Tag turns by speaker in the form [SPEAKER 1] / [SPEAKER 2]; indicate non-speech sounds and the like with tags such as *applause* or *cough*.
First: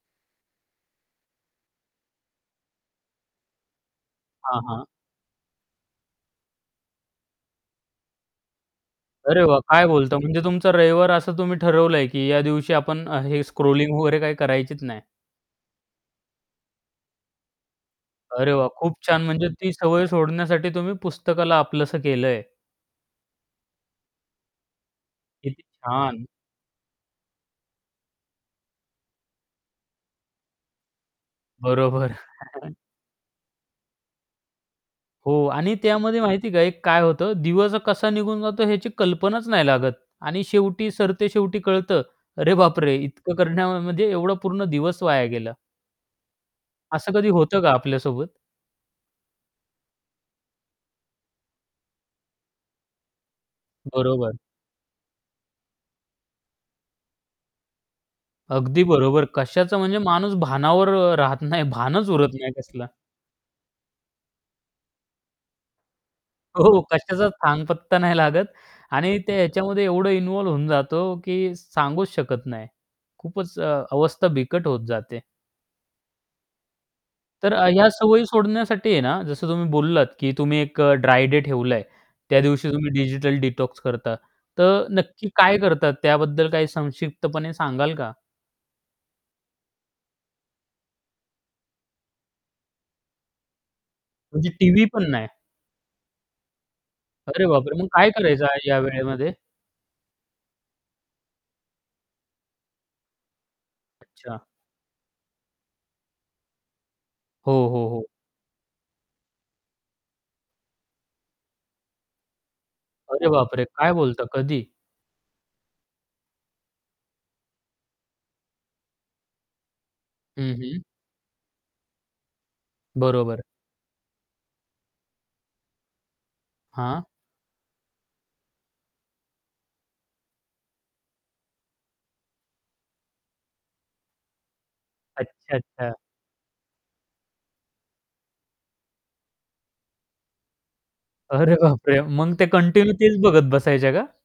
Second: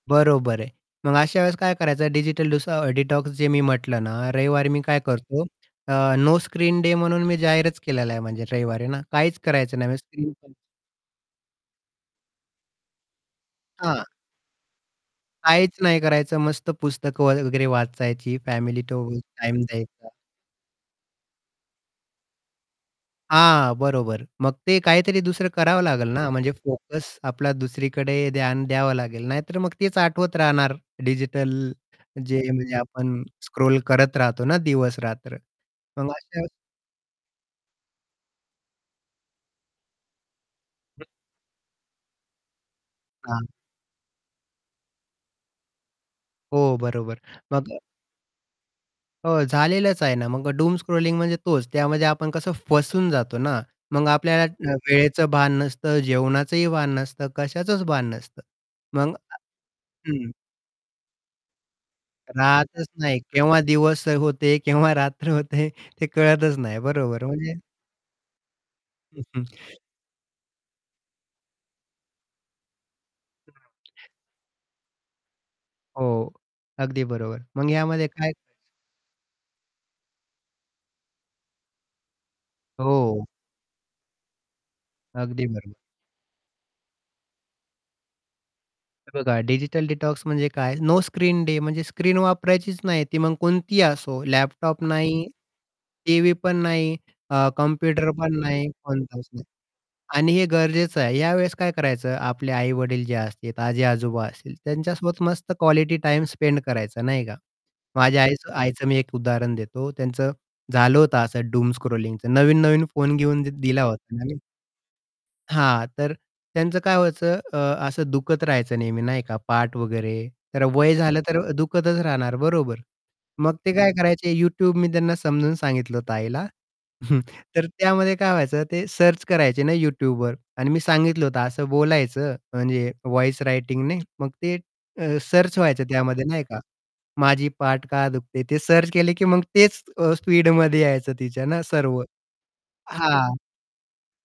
[SPEAKER 1] बरोबर आहे. मग अशा वेळेस काय करायचं डिजिटल डीसो डिटॉक्स जे मी म्हटलं ना
[SPEAKER 2] हां,
[SPEAKER 1] रविवारी मी
[SPEAKER 2] हां.
[SPEAKER 1] काय करतो अ, नो स्क्रीन डे म्हणून मी जाहीरच केलेला आहे म्हणजे रविवारी ना. काहीच
[SPEAKER 2] अरे, वाह!
[SPEAKER 1] करायचं
[SPEAKER 2] काय
[SPEAKER 1] नाही म्हणजे
[SPEAKER 2] बोलता
[SPEAKER 1] स्क्रीन
[SPEAKER 2] म्हणजे
[SPEAKER 1] पण
[SPEAKER 2] तुमचं रविवार असं तुम्ही ठरवलंय की या दिवशी आपण अ, हे स्क्रोलिंग
[SPEAKER 1] हां.
[SPEAKER 2] वगैरे काही करायचीच नाही.
[SPEAKER 1] काहीच नाही करायचं. मस्त पुस्तकं वगैरे वाचायची
[SPEAKER 2] अरे, वाह!
[SPEAKER 1] फॅमिली
[SPEAKER 2] खूप
[SPEAKER 1] तो
[SPEAKER 2] छान म्हणजे
[SPEAKER 1] टाईम
[SPEAKER 2] ती सवय
[SPEAKER 1] द्यायचा.
[SPEAKER 2] सोडण्यासाठी तुम्ही पुस्तकाला आपलंसं केलंय.
[SPEAKER 1] हां, बरोबर मग ते काहीतरी दुसरं
[SPEAKER 2] किती
[SPEAKER 1] करावं लागेल
[SPEAKER 2] छान!
[SPEAKER 1] ना म्हणजे फोकस आपला दुसरीकडे ध्यान द्यावं लागेल. नाहीतर मग तेच आठवत राहणार डिजिटल
[SPEAKER 2] बरोबर.
[SPEAKER 1] जे
[SPEAKER 2] *chuckles*
[SPEAKER 1] म्हणजे आपण स्क्रोल करत राहतो ना दिवस-रात्र
[SPEAKER 2] हो आणि
[SPEAKER 1] मग
[SPEAKER 2] त्यामध्ये
[SPEAKER 1] अशा
[SPEAKER 2] माहिती आहे का काय होतं? दिवस कसा निघून जातो याची कल्पनाच नाही लागत आणि शेवटी
[SPEAKER 1] हं.
[SPEAKER 2] सरते शेवटी कळत अरे, बापरे! इतकं
[SPEAKER 1] हां.
[SPEAKER 2] करण्यामध्ये एवढा पूर्ण दिवस वाया गेला.
[SPEAKER 1] हो
[SPEAKER 2] असं
[SPEAKER 1] बरोबर
[SPEAKER 2] कधी होतं का
[SPEAKER 1] मग अ
[SPEAKER 2] आपल्यासोबत?
[SPEAKER 1] हो, झालेलंच आहे ना मग डूम स्क्रॉलिंग म्हणजे तोच. त्यामध्ये आपण कसं फसून जातो ना. मग
[SPEAKER 2] बरोबर.
[SPEAKER 1] आपल्याला अ, वेळेचं भान नसतं, जेवणाचंही भान नसतं, कशाचच भान नसतं.
[SPEAKER 2] अगदी
[SPEAKER 1] मग
[SPEAKER 2] बरोबर
[SPEAKER 1] अ,
[SPEAKER 2] कशाचा म्हणजे
[SPEAKER 1] हं.
[SPEAKER 2] माणूस भानावर अ, राहत नाही भानच उरत नाही कसलं.
[SPEAKER 1] राहतच नाही. केव्हा दिवस होते, केव्हा रात्र होते ते कळतच
[SPEAKER 2] हो,
[SPEAKER 1] नाही बरोबर
[SPEAKER 2] कशाचा
[SPEAKER 1] म्हणजे
[SPEAKER 2] थांगपत्ता नाही लागत आणि
[SPEAKER 1] हं,
[SPEAKER 2] ते
[SPEAKER 1] हं.
[SPEAKER 2] याच्यामध्ये एवढं इन्व्हॉल्व होऊन जातो की सांगूच शकत नाही खूपच अ, अवस्था बिकट होत जाते.
[SPEAKER 1] हो, अगदी बरोबर.
[SPEAKER 2] तर अ,
[SPEAKER 1] मग
[SPEAKER 2] ह्या
[SPEAKER 1] ह्यामध्ये
[SPEAKER 2] सवयी
[SPEAKER 1] काय
[SPEAKER 2] सोडण्यासाठी आहे ना जसं तुम्ही बोललात की तुम्ही एक अ, ड्राय डे ठेवलंय त्या दिवशी तुम्ही
[SPEAKER 1] हो.
[SPEAKER 2] डिजिटल डिटॉक्स करता तर नक्की
[SPEAKER 1] अगदी
[SPEAKER 2] काय
[SPEAKER 1] बरोबर.
[SPEAKER 2] करतात, त्याबद्दल काही संक्षिप्तपणे सांगाल का?
[SPEAKER 1] हे बघा डिजिटल डिटॉक्स म्हणजे काय नो स्क्रीन डे म्हणजे स्क्रीन वापरायचीच नाही. ती मग कोणतीही असो
[SPEAKER 2] म्हणजे
[SPEAKER 1] लॅपटॉप
[SPEAKER 2] टीव्ही पण
[SPEAKER 1] नाही,
[SPEAKER 2] नाही.
[SPEAKER 1] टीव्ही पण नाही
[SPEAKER 2] अरे,
[SPEAKER 1] अ,
[SPEAKER 2] बापरे! मग काय
[SPEAKER 1] कॉम्प्युटर पण
[SPEAKER 2] करायचं
[SPEAKER 1] नाही,
[SPEAKER 2] या
[SPEAKER 1] कोणताच
[SPEAKER 2] वेळेमध्ये?
[SPEAKER 1] नाही. आणि हे गरजेचं आहे. या वेळेस काय करायचं आपले आई-वडील जे असतील, आजी-आजोबा
[SPEAKER 2] अच्छा.
[SPEAKER 1] असतील त्यांच्यासोबत मस्त क्वालिटी टाईम स्पेंड करायचा नाही का.
[SPEAKER 2] हो, हो, हो.
[SPEAKER 1] माझ्या आईचं आईचं मी एक उदाहरण देतो. त्यांचं झालं होतं असं डूम स्क्रॉलिंगचं नवीन-नवीन फोन
[SPEAKER 2] अरे,
[SPEAKER 1] घेऊन द
[SPEAKER 2] बापरे!
[SPEAKER 1] दिला
[SPEAKER 2] काय
[SPEAKER 1] होता
[SPEAKER 2] बोलता
[SPEAKER 1] ना मी.
[SPEAKER 2] कधी?
[SPEAKER 1] हां. तर त्यांचं काय व्हायचं अ, असं दुखत राहायचं नेहमी नाही का पाठ वगैरे.
[SPEAKER 2] हं,
[SPEAKER 1] तर
[SPEAKER 2] हं.
[SPEAKER 1] वय झालं तर दुखतच राहणार बरोबर.
[SPEAKER 2] बरोबर.
[SPEAKER 1] मग ते काय करायचे? YouTube मी त्यांना समजून सांगितलं होतं आईला.
[SPEAKER 2] हां.
[SPEAKER 1] *chuckles* तर त्यामध्ये काय व्हायचं ते सर्च करायचे ना YouTubeवर आणि मी सांगितलं होतं असं बोलायचं म्हणजे व्हॉईस रायटिंगने. मग ते अ,
[SPEAKER 2] अच्छा,
[SPEAKER 1] सर्च व्हायचं
[SPEAKER 2] अच्छा.
[SPEAKER 1] त्यामध्ये नाही का. "माझी पाठ का दुखते?" ते सर्च केले की मग तेच अ, स्पीडमध्ये यायचं तिच्या
[SPEAKER 2] अरे,
[SPEAKER 1] ना
[SPEAKER 2] बापरे!
[SPEAKER 1] सर्व.
[SPEAKER 2] मग ते कंटिन्यू तेच
[SPEAKER 1] हां.
[SPEAKER 2] बघत बसायच्या का?